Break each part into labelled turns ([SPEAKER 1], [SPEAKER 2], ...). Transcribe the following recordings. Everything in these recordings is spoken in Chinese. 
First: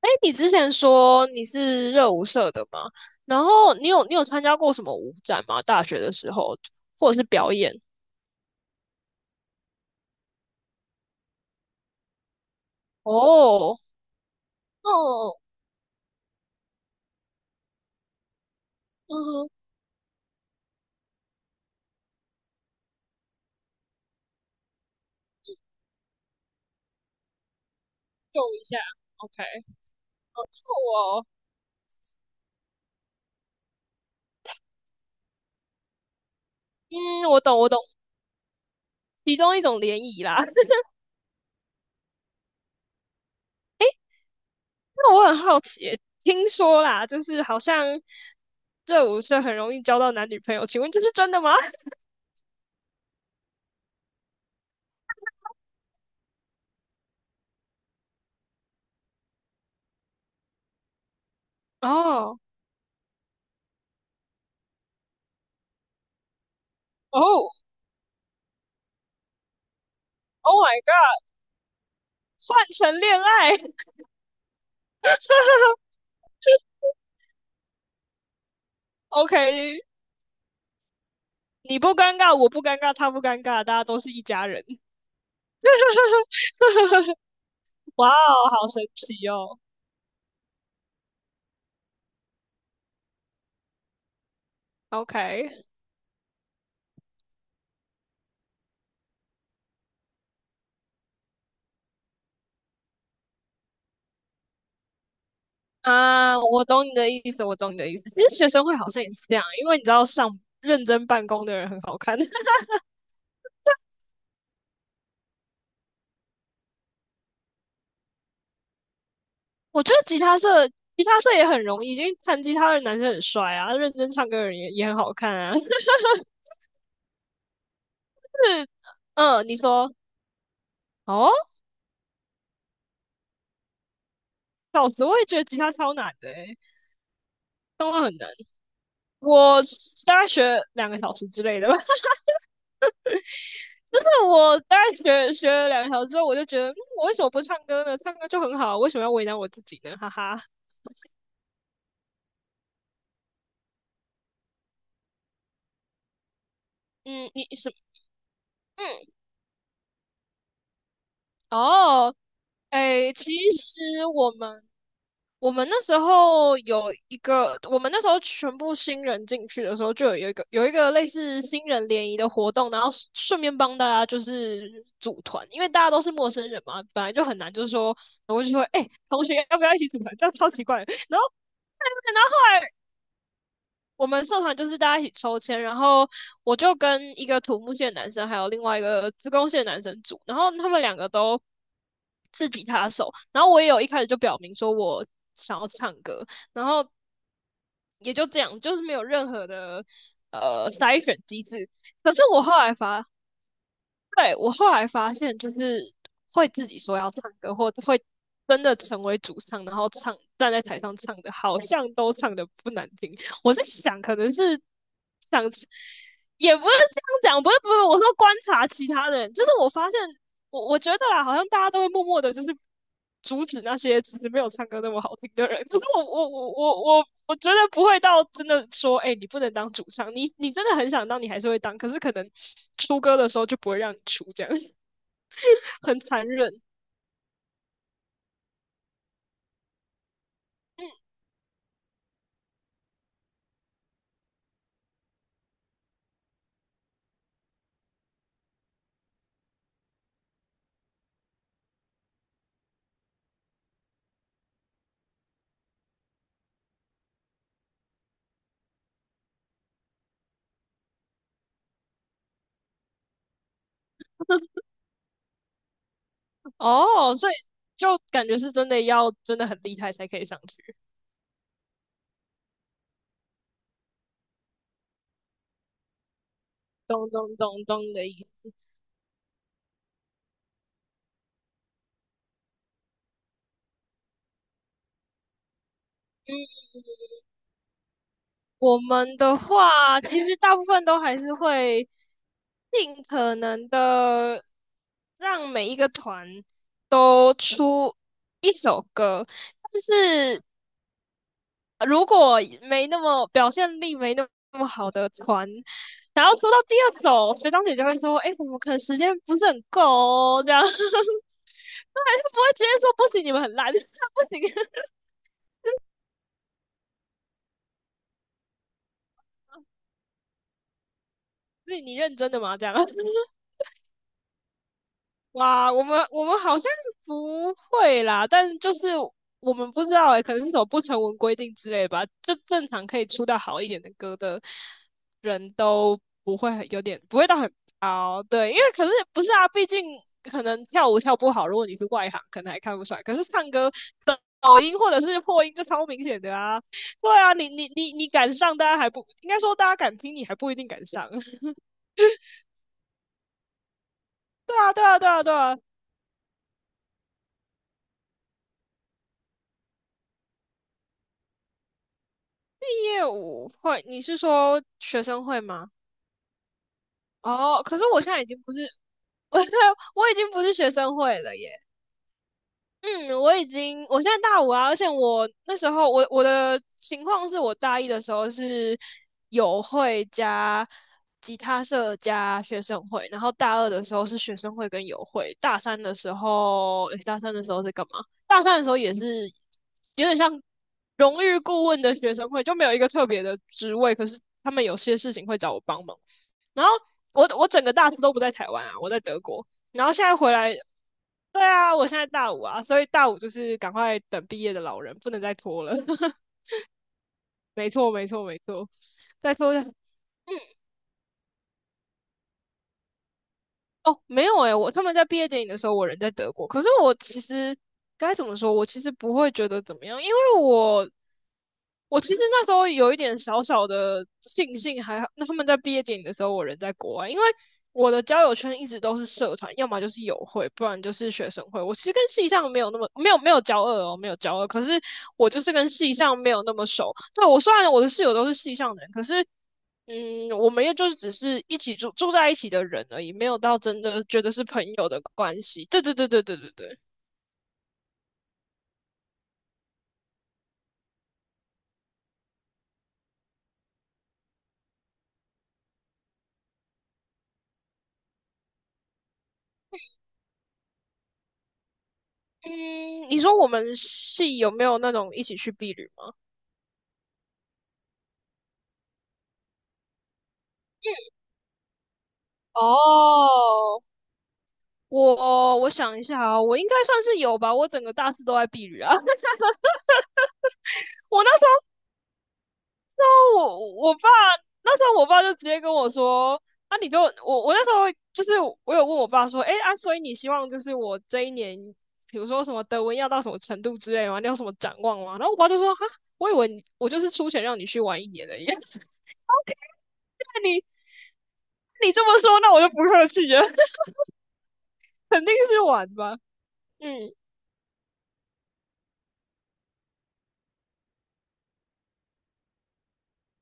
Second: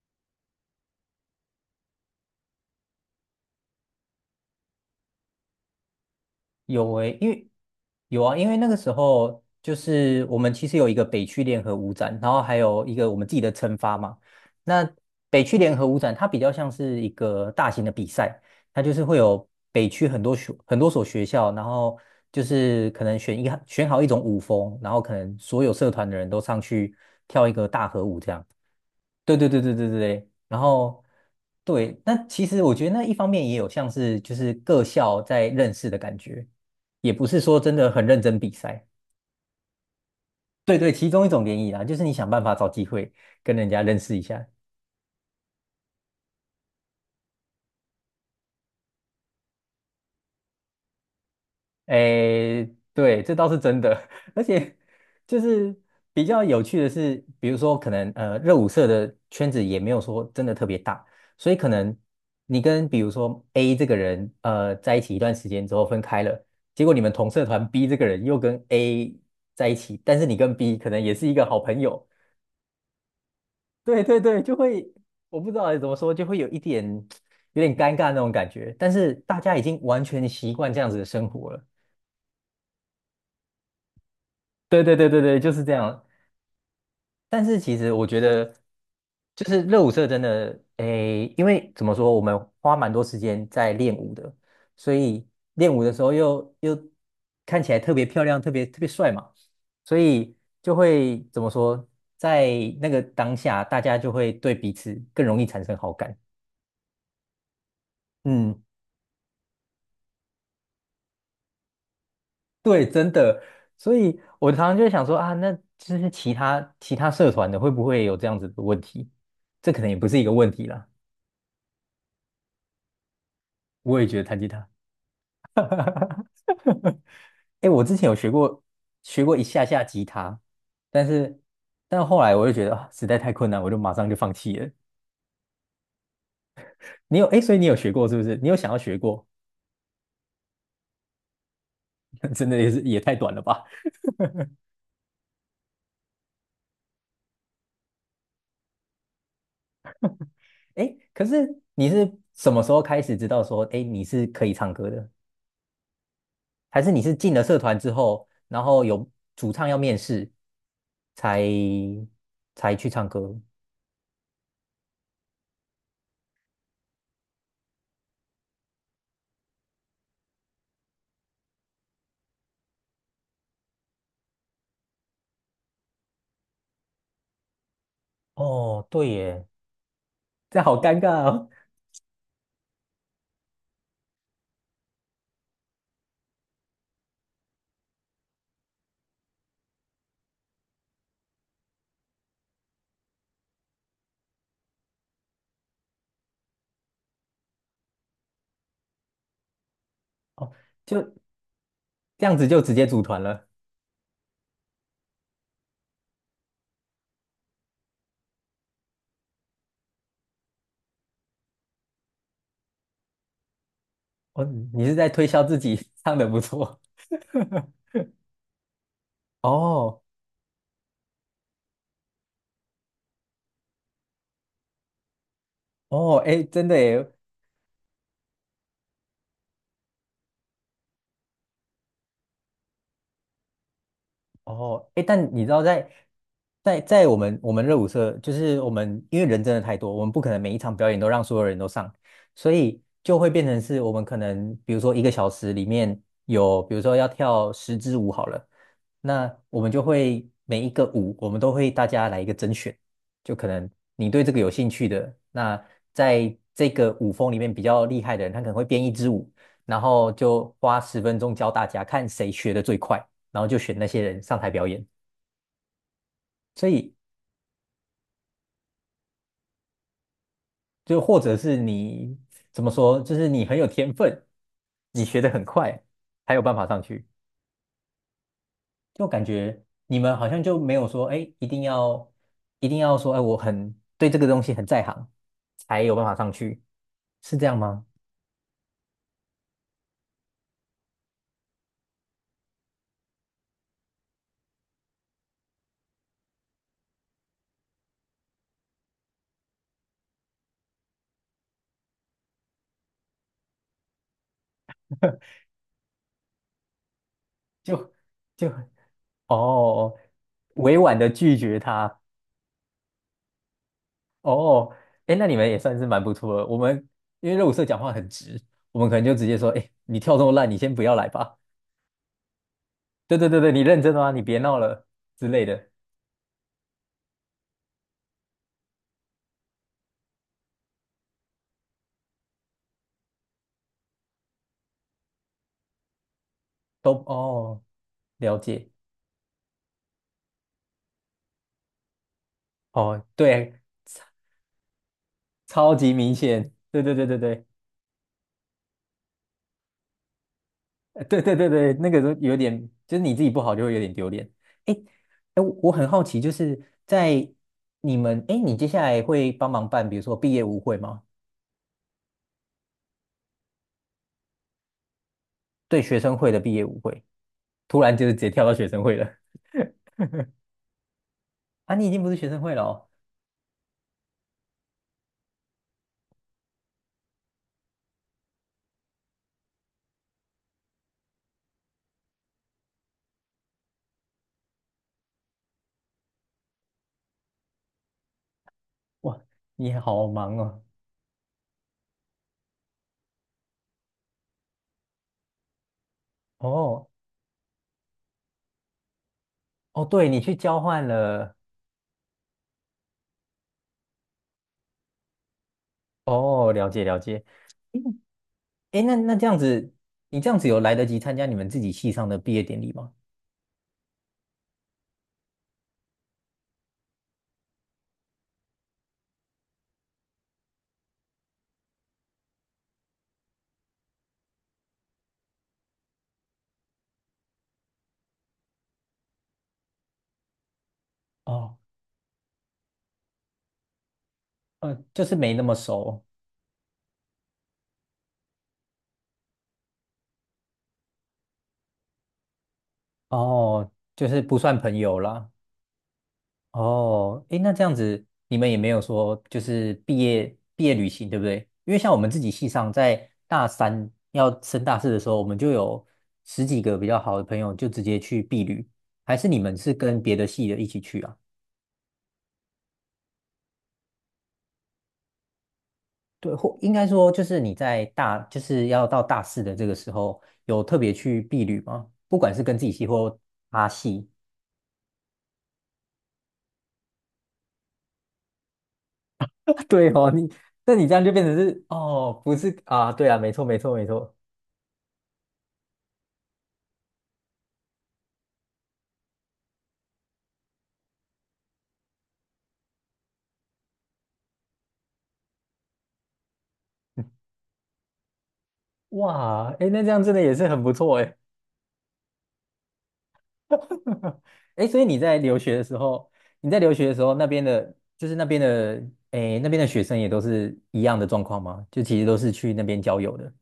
[SPEAKER 1] 哎，你之前说你是热舞社的嘛？然后你有参加过什么舞展吗？大学的时候，
[SPEAKER 2] 有
[SPEAKER 1] 或者
[SPEAKER 2] 诶、
[SPEAKER 1] 是
[SPEAKER 2] 因为
[SPEAKER 1] 表演？
[SPEAKER 2] 有啊，因为那个时候就是我们其实有一个北区联合舞展，然后还有一个我们自己的称
[SPEAKER 1] 哦。
[SPEAKER 2] 发嘛。那
[SPEAKER 1] 哦。
[SPEAKER 2] 北区联合舞展它比较像是一个大型的比赛，它就是会
[SPEAKER 1] 嗯
[SPEAKER 2] 有
[SPEAKER 1] 哼。
[SPEAKER 2] 北区很多所学校，然后就是可能选一选好一种舞风，然后可能所有社团的人都上去跳一个大合舞这
[SPEAKER 1] 秀
[SPEAKER 2] 样。
[SPEAKER 1] 一下
[SPEAKER 2] 对
[SPEAKER 1] ，OK。
[SPEAKER 2] 对对对对对对，然
[SPEAKER 1] 酷
[SPEAKER 2] 后
[SPEAKER 1] 哦。
[SPEAKER 2] 对，那其实我觉得那一方面也有像是就是各校在认识的感觉，
[SPEAKER 1] 嗯，
[SPEAKER 2] 也不是
[SPEAKER 1] 我
[SPEAKER 2] 说
[SPEAKER 1] 懂，我
[SPEAKER 2] 真
[SPEAKER 1] 懂。
[SPEAKER 2] 的很认真比赛。
[SPEAKER 1] 其中一种联谊啦。
[SPEAKER 2] 对 对，其中一种联谊啦，就是你想办法找机会跟人家认识一下。
[SPEAKER 1] 那我很好奇，听说啦，就是好像热舞社很容易交到男女朋友，请问这是真的吗？
[SPEAKER 2] 诶，对，这倒是真的，而且就是比较有趣的是，比如说可能热舞社的圈子也没有说真的特别大，所以可能
[SPEAKER 1] 哦。
[SPEAKER 2] 你跟比如说 A 这个人在一起一段时间之后分开了，结果你们同社
[SPEAKER 1] 哦
[SPEAKER 2] 团 B 这个人又跟 A 在一起，但是你跟
[SPEAKER 1] ，Oh
[SPEAKER 2] B
[SPEAKER 1] my
[SPEAKER 2] 可能也
[SPEAKER 1] God，
[SPEAKER 2] 是一个好朋友，
[SPEAKER 1] 换成恋爱。
[SPEAKER 2] 对对对，就会我不知道怎么说，就会有点尴尬那种感觉，但是大家已经
[SPEAKER 1] ，OK，
[SPEAKER 2] 完全习惯这样子的生活了。
[SPEAKER 1] 你不尴尬，我不尴尬，他不尴尬，大家都是一家人。
[SPEAKER 2] 对对对对对，就是这样。但是其实我
[SPEAKER 1] 哇
[SPEAKER 2] 觉
[SPEAKER 1] 哦，
[SPEAKER 2] 得，
[SPEAKER 1] 好神奇
[SPEAKER 2] 就
[SPEAKER 1] 哦。
[SPEAKER 2] 是热舞社真的，诶，因为怎么说，我们花蛮多时间在练舞的，所以
[SPEAKER 1] OK。
[SPEAKER 2] 练舞的时候又看起来特别漂亮，特别特别帅嘛，所以就会怎么说，在那个当下，大家就会对彼此更容易产生好感。
[SPEAKER 1] 啊，我懂你的意思，我懂你的意思。其实学
[SPEAKER 2] 嗯，
[SPEAKER 1] 生会好像也是这样啊，因为你知道上认真办公的人很好看。
[SPEAKER 2] 对，真的。所以我常常就会想说啊，那就是其他社团的会不会有这样子的问题？这可
[SPEAKER 1] 我
[SPEAKER 2] 能
[SPEAKER 1] 觉
[SPEAKER 2] 也
[SPEAKER 1] 得
[SPEAKER 2] 不是
[SPEAKER 1] 吉
[SPEAKER 2] 一个
[SPEAKER 1] 他
[SPEAKER 2] 问题
[SPEAKER 1] 社，
[SPEAKER 2] 啦，
[SPEAKER 1] 吉他社也很容易，因为弹吉他的男生很帅啊，认
[SPEAKER 2] 我也
[SPEAKER 1] 真
[SPEAKER 2] 觉得
[SPEAKER 1] 唱歌
[SPEAKER 2] 弹
[SPEAKER 1] 的
[SPEAKER 2] 吉
[SPEAKER 1] 人
[SPEAKER 2] 他。
[SPEAKER 1] 也很好看啊。就
[SPEAKER 2] 哎我之前有学过
[SPEAKER 1] 是
[SPEAKER 2] 一
[SPEAKER 1] 嗯，你
[SPEAKER 2] 下下
[SPEAKER 1] 说
[SPEAKER 2] 吉他，但
[SPEAKER 1] 哦，
[SPEAKER 2] 是但后来我就觉得啊，实在太困难，我就马上就放弃了。
[SPEAKER 1] 老子我也觉得吉他超难的欸，
[SPEAKER 2] 你有哎，诶所以你有学
[SPEAKER 1] 当然
[SPEAKER 2] 过是
[SPEAKER 1] 很
[SPEAKER 2] 不
[SPEAKER 1] 难。
[SPEAKER 2] 是？你有想要学过？
[SPEAKER 1] 我大概学2个小时之类的吧。
[SPEAKER 2] 真的也是也太短了吧？
[SPEAKER 1] 我大概学了2小时之后，我就觉得，嗯，我为什么不唱歌呢？唱歌就很好，为什么要为难我自己呢？哈哈。
[SPEAKER 2] 哎，可是你是什么时候开始知道说，哎，你是可以唱歌的？还是你是
[SPEAKER 1] 嗯，
[SPEAKER 2] 进了社团之后，然后
[SPEAKER 1] 嗯
[SPEAKER 2] 有主唱要面试，才
[SPEAKER 1] 哦，
[SPEAKER 2] 才去唱
[SPEAKER 1] 哎，其
[SPEAKER 2] 歌？
[SPEAKER 1] 实我们我们那时候有一个，我们那时候全部新人进去的时候，就有一个类似新人联谊的活动，然后顺便帮大家就是组团，因为大家都是陌生人嘛，本来就很难，就是说我就说，
[SPEAKER 2] 哦，
[SPEAKER 1] 哎，
[SPEAKER 2] 对
[SPEAKER 1] 同学
[SPEAKER 2] 耶，
[SPEAKER 1] 要不要一起组团？这样超
[SPEAKER 2] 这
[SPEAKER 1] 奇
[SPEAKER 2] 好
[SPEAKER 1] 怪的。
[SPEAKER 2] 尴尬
[SPEAKER 1] 然后
[SPEAKER 2] 哦。
[SPEAKER 1] 我们社团就是大家一起抽签，然后我就跟一个土木系的男生，还有另外一个资工系的男生组，然后他们两个都是吉他手，然后我也有一开始就表明说我想要唱歌，然后也就这样，就是没有任何的
[SPEAKER 2] 哦，
[SPEAKER 1] 筛
[SPEAKER 2] 就
[SPEAKER 1] 选机制。可是
[SPEAKER 2] 这样
[SPEAKER 1] 我
[SPEAKER 2] 子
[SPEAKER 1] 后
[SPEAKER 2] 就直
[SPEAKER 1] 来
[SPEAKER 2] 接组
[SPEAKER 1] 发
[SPEAKER 2] 团了。
[SPEAKER 1] 对，我后来发现，就是会自己说要唱歌，或者会真的成为主唱，然后站在台上唱的，好像都唱的不难听。我在想，可能
[SPEAKER 2] 哦，
[SPEAKER 1] 是
[SPEAKER 2] 你是在推销
[SPEAKER 1] 想，
[SPEAKER 2] 自己 唱的不
[SPEAKER 1] 也不是
[SPEAKER 2] 错。
[SPEAKER 1] 这样讲，不是不是，我说观察其他人，就是我发现，
[SPEAKER 2] 哦
[SPEAKER 1] 我觉得啦，好像大家都会默默的，就是阻止那些其实没有唱歌那么好听的人。可是我
[SPEAKER 2] 哦，
[SPEAKER 1] 我
[SPEAKER 2] 哎，真的
[SPEAKER 1] 我
[SPEAKER 2] 耶，
[SPEAKER 1] 我我觉得不会到真的说，哎、你不能当主唱，你真的很想当，你还是会当，可是可能出歌的时候就不会让你出，这样
[SPEAKER 2] 哦，哎，但你知道 在，
[SPEAKER 1] 很残忍
[SPEAKER 2] 我们热舞社，就是我们因为人真的太多，我们不可能每一场表演都让所有人都上，所以就会变成是我们可能比如说一个小时里面有，比如说要跳10支舞好了，那我们就会每一个舞我们都会大家来一个甄选，就可能你对这个有兴趣的，那在这个舞风里面比较厉害的人，他可能会编一支舞，然后就花10分钟教大家看谁学的最快。然后就选那些人上台表演。所以
[SPEAKER 1] 哦。所以就感觉是真的要真的很厉害才可以上去，
[SPEAKER 2] 就或者是你怎么说，就是你很有天分，你学得很快，才有办法上去。
[SPEAKER 1] 咚咚咚咚的意思。
[SPEAKER 2] 就感觉你们好像就没有说，哎，一定要说，哎，我很对这个东西很在行，才有办法上
[SPEAKER 1] 嗯，
[SPEAKER 2] 去，是这样吗？
[SPEAKER 1] 我们的话其实大部分都还是会尽可能的让每一个团都出一首歌，但是如果没那么表现力没那么好的团，然后拖到第二首，学长姐就
[SPEAKER 2] 就
[SPEAKER 1] 会说：“哎，我
[SPEAKER 2] 就
[SPEAKER 1] 们可能时间不是很够
[SPEAKER 2] 哦，
[SPEAKER 1] 哦这样。”他
[SPEAKER 2] 委婉的拒绝他。
[SPEAKER 1] 还是不会直接说不行，你们很烂，不行，
[SPEAKER 2] 哦，哎，那你们也算是蛮不错的。我们因为肉色讲话很直，我们可能就直接说，哎，你跳这么烂，你先不要来吧。
[SPEAKER 1] 是你认真的吗？这样。
[SPEAKER 2] 对对对对，你认真的吗？你别闹了之类的，
[SPEAKER 1] 哇，我们好像不会啦，但就是我们不知道诶、可能是种不成文规定之类吧。就正常可以出到好一点的歌的人都不会很有
[SPEAKER 2] 都
[SPEAKER 1] 点不会到很
[SPEAKER 2] 哦，
[SPEAKER 1] 高，
[SPEAKER 2] 了
[SPEAKER 1] 对，因
[SPEAKER 2] 解
[SPEAKER 1] 为可是不是啊，毕竟可能跳舞跳不好，如果你是外行，可能还看不出来。
[SPEAKER 2] 哦，
[SPEAKER 1] 可是唱
[SPEAKER 2] 对，
[SPEAKER 1] 歌的抖音或者是破音就
[SPEAKER 2] 超
[SPEAKER 1] 超
[SPEAKER 2] 级
[SPEAKER 1] 明
[SPEAKER 2] 明
[SPEAKER 1] 显的
[SPEAKER 2] 显，
[SPEAKER 1] 啊，
[SPEAKER 2] 对对对
[SPEAKER 1] 对
[SPEAKER 2] 对
[SPEAKER 1] 啊，
[SPEAKER 2] 对，
[SPEAKER 1] 你敢上，大家还不应该说大家敢听，你还不一定敢上。
[SPEAKER 2] 对对对 对，那个都有点，就是你自己不好就会有点丢脸。
[SPEAKER 1] 对啊，
[SPEAKER 2] 哎
[SPEAKER 1] 对啊，对啊，对
[SPEAKER 2] 哎，我
[SPEAKER 1] 啊。
[SPEAKER 2] 我很好奇，就是在你们，哎，你接下来会帮忙办，比如说毕业舞会吗？
[SPEAKER 1] 业务会，你是说学生会吗？
[SPEAKER 2] 对，学生会的毕业舞会，
[SPEAKER 1] 哦，可
[SPEAKER 2] 突
[SPEAKER 1] 是
[SPEAKER 2] 然
[SPEAKER 1] 我
[SPEAKER 2] 就是
[SPEAKER 1] 现
[SPEAKER 2] 直
[SPEAKER 1] 在已
[SPEAKER 2] 接
[SPEAKER 1] 经
[SPEAKER 2] 跳到
[SPEAKER 1] 不是，
[SPEAKER 2] 学生会了
[SPEAKER 1] 我我已经不是学生会了耶。
[SPEAKER 2] 啊！你已经不是学生会了哦，
[SPEAKER 1] 嗯，我已经，我现在大五啊，而且我那时候我的情况是我大一的时候是友会加吉他社加学生会，然后大二的时候是学生会跟友会，大三的时候是干嘛？大三的时候也
[SPEAKER 2] 哇，
[SPEAKER 1] 是
[SPEAKER 2] 你
[SPEAKER 1] 有
[SPEAKER 2] 好
[SPEAKER 1] 点
[SPEAKER 2] 忙
[SPEAKER 1] 像
[SPEAKER 2] 哦，
[SPEAKER 1] 荣誉顾问的学生会，就没有一个特别的职位，可是他们有些事情会找我帮忙。然后
[SPEAKER 2] 哦
[SPEAKER 1] 我整个大四都不在台湾啊，我在德国。
[SPEAKER 2] 哦，
[SPEAKER 1] 然后现
[SPEAKER 2] 对，
[SPEAKER 1] 在
[SPEAKER 2] 你
[SPEAKER 1] 回
[SPEAKER 2] 去
[SPEAKER 1] 来，
[SPEAKER 2] 交换了，
[SPEAKER 1] 对啊，我现在大五啊，所以大五就是赶快等毕业的老人，不能再拖了。
[SPEAKER 2] 哦，了解了解。
[SPEAKER 1] 没
[SPEAKER 2] 诶
[SPEAKER 1] 错，没错，没错。
[SPEAKER 2] 哎，那这
[SPEAKER 1] 再
[SPEAKER 2] 样
[SPEAKER 1] 拖下。
[SPEAKER 2] 子，
[SPEAKER 1] 嗯
[SPEAKER 2] 你这样子有来得及参加你们自己系上的毕业典礼吗？
[SPEAKER 1] 哦，没有诶，他们在毕业典礼的时候，我人在德国。可是我其实该怎么说？我其实不会觉得怎么样，因为我其实那时候有一点小小的庆幸，还好，那他们在毕业典礼的时候，我人在国外，因为我的交友圈一直都是社团，要么就是友会，不然就是学生
[SPEAKER 2] 哦，
[SPEAKER 1] 会。我其实跟系上没有那么没有交恶哦，没有交恶，可是
[SPEAKER 2] 就是
[SPEAKER 1] 我
[SPEAKER 2] 没
[SPEAKER 1] 就
[SPEAKER 2] 那
[SPEAKER 1] 是
[SPEAKER 2] 么
[SPEAKER 1] 跟系
[SPEAKER 2] 熟，
[SPEAKER 1] 上没有那么熟。对，我虽然我的室友都是系上的人，可是嗯，我们也就是只是一起住在一起的人而已，没有到
[SPEAKER 2] 哦，
[SPEAKER 1] 真的
[SPEAKER 2] 就是
[SPEAKER 1] 觉得
[SPEAKER 2] 不
[SPEAKER 1] 是
[SPEAKER 2] 算
[SPEAKER 1] 朋
[SPEAKER 2] 朋
[SPEAKER 1] 友
[SPEAKER 2] 友
[SPEAKER 1] 的
[SPEAKER 2] 啦。
[SPEAKER 1] 关系。对对对对对对对。
[SPEAKER 2] 哦，哎，那这样子，你们也没有说就是毕业旅行，对不对？因为像我们自己系上，在大三要升大四的时候，我们就有十几个比较好的朋友就直接去毕旅，还是你们是跟别的系的一起去啊？
[SPEAKER 1] 嗯，你说我们系有没有那种一起去避旅吗？
[SPEAKER 2] 对，或应该说就是你在大，就是要到大四的这个时候，有特别去避旅吗？不管是跟自
[SPEAKER 1] 哦，
[SPEAKER 2] 己系或阿系。
[SPEAKER 1] 我想一下啊，我应该算是有吧，我整个大四都在避雨啊。
[SPEAKER 2] 对哦，那你这样就
[SPEAKER 1] 我
[SPEAKER 2] 变
[SPEAKER 1] 那
[SPEAKER 2] 成
[SPEAKER 1] 时
[SPEAKER 2] 是哦，不是啊，对啊，没
[SPEAKER 1] 候
[SPEAKER 2] 错，没
[SPEAKER 1] 我
[SPEAKER 2] 错，没
[SPEAKER 1] 我爸
[SPEAKER 2] 错。
[SPEAKER 1] 那时候我爸就直接跟我说，啊你就我我那时候就是我有问我爸说，哎啊，所以你希望就是我这一年，比如说什么德文要到什么程度之类的吗？你有什么展望吗？然后我爸就说，哈，我以为你我就是出钱让你去玩一年的样子。
[SPEAKER 2] 哇，
[SPEAKER 1] OK，
[SPEAKER 2] 哎，那这样真的也是
[SPEAKER 1] 那
[SPEAKER 2] 很
[SPEAKER 1] 你
[SPEAKER 2] 不错哎。
[SPEAKER 1] 你这么说，那我就不客气了，
[SPEAKER 2] 哎，所以
[SPEAKER 1] 肯定是玩吧。
[SPEAKER 2] 你在留学的时
[SPEAKER 1] 嗯
[SPEAKER 2] 候，那边的，哎，那边的学生也都是一样的状况吗？就其实都是去那边交友的。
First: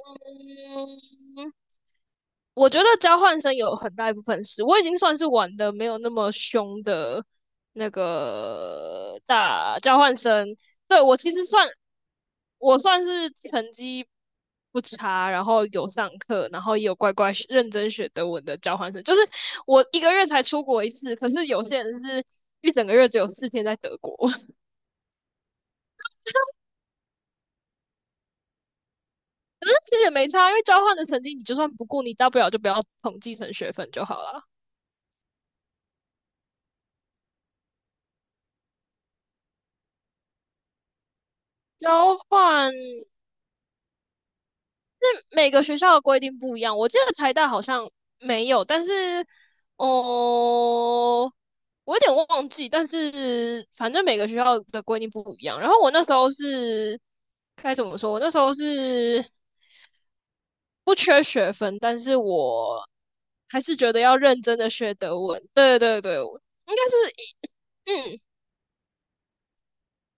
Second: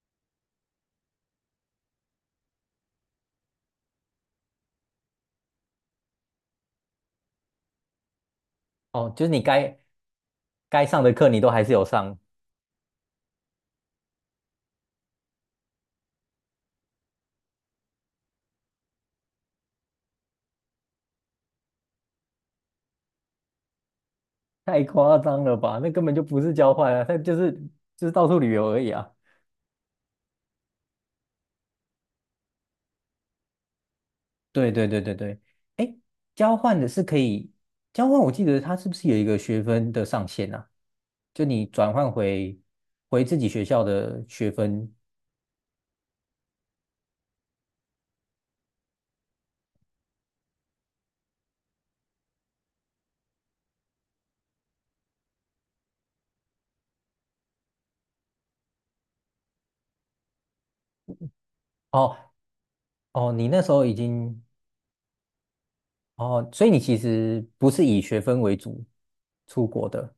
[SPEAKER 1] 嗯，我觉得交换生有很大一部分是，我已经算是玩的没有那么凶的那
[SPEAKER 2] 哦，
[SPEAKER 1] 个
[SPEAKER 2] 就是你该
[SPEAKER 1] 大交换生。
[SPEAKER 2] 该
[SPEAKER 1] 对，
[SPEAKER 2] 上的课你都还是有上，
[SPEAKER 1] 我算是成绩不差，然后有上课，然后也有乖乖学认真学德文的交换生。就是我一个月才出国一次，可是有些人是一整个月只有4天在德国，
[SPEAKER 2] 太夸张了吧？那根本就不是交换啊，他就是到处旅游而已啊。
[SPEAKER 1] 可是其实也没差，因为交换的成绩你就算不顾，你大不了就不要统计成学分就好了。
[SPEAKER 2] 对对对对对，哎，交换的是可以交换，我记得它是不是有一个学分的上限啊？就你转换
[SPEAKER 1] 交
[SPEAKER 2] 回
[SPEAKER 1] 换。
[SPEAKER 2] 回自己学校的学分，
[SPEAKER 1] 是每个学校的规定不一样，我记得台大好像没有，但是哦，我有点忘记，但是反正每个学校的规定不一样。然后我那时候是该怎么说？我那时候是不缺学分，但
[SPEAKER 2] 哦
[SPEAKER 1] 是我
[SPEAKER 2] 哦，你那
[SPEAKER 1] 还
[SPEAKER 2] 时
[SPEAKER 1] 是
[SPEAKER 2] 候
[SPEAKER 1] 觉
[SPEAKER 2] 已
[SPEAKER 1] 得要认
[SPEAKER 2] 经
[SPEAKER 1] 真的学德文。对对对，我
[SPEAKER 2] 哦，所以
[SPEAKER 1] 应
[SPEAKER 2] 你
[SPEAKER 1] 该
[SPEAKER 2] 其
[SPEAKER 1] 是
[SPEAKER 2] 实不是以
[SPEAKER 1] 嗯，
[SPEAKER 2] 学分为主出国的。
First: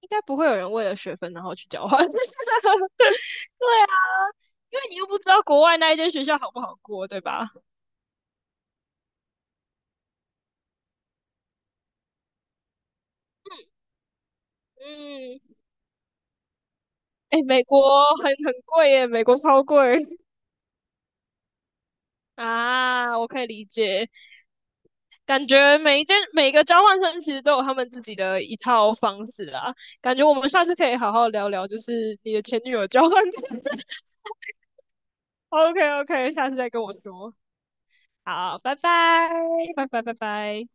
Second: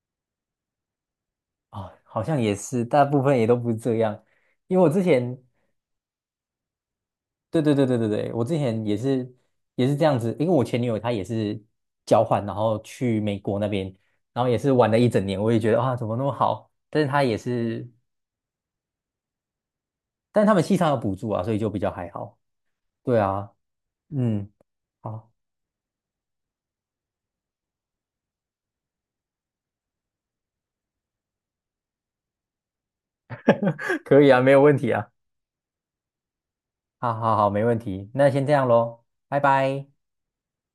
[SPEAKER 1] 应该不会有人为了学分然后去交
[SPEAKER 2] 啊、
[SPEAKER 1] 换。对
[SPEAKER 2] 好像也是，大部分也都不是
[SPEAKER 1] 啊，
[SPEAKER 2] 这样。因
[SPEAKER 1] 因
[SPEAKER 2] 为我
[SPEAKER 1] 为你
[SPEAKER 2] 之
[SPEAKER 1] 又不知道
[SPEAKER 2] 前
[SPEAKER 1] 国外那一间学校好不好过，对吧？
[SPEAKER 2] 对对对对对对，我之前也是这样子，因为我前女友她也是交换，然后去美国那边，然后也是玩了一整年，
[SPEAKER 1] 嗯，
[SPEAKER 2] 我也觉得啊怎么那么好，但是她也
[SPEAKER 1] 哎，美国
[SPEAKER 2] 是，
[SPEAKER 1] 很贵耶，美国超贵
[SPEAKER 2] 但是他们系上有补助啊，所以就比较还好。
[SPEAKER 1] 啊，
[SPEAKER 2] 对
[SPEAKER 1] 我可以
[SPEAKER 2] 啊，
[SPEAKER 1] 理解。
[SPEAKER 2] 嗯，好，
[SPEAKER 1] 感觉每一件每个交换生其实都有他们自己的一套方式啊。感觉我们下次可以好好聊聊，就是你的前女友交换。
[SPEAKER 2] 可以啊，没有问题啊，
[SPEAKER 1] OK OK，下次再跟我
[SPEAKER 2] 好
[SPEAKER 1] 说。
[SPEAKER 2] 好好，没问题，那先这
[SPEAKER 1] 好，
[SPEAKER 2] 样
[SPEAKER 1] 拜
[SPEAKER 2] 喽，
[SPEAKER 1] 拜，
[SPEAKER 2] 拜拜。
[SPEAKER 1] 拜拜拜拜。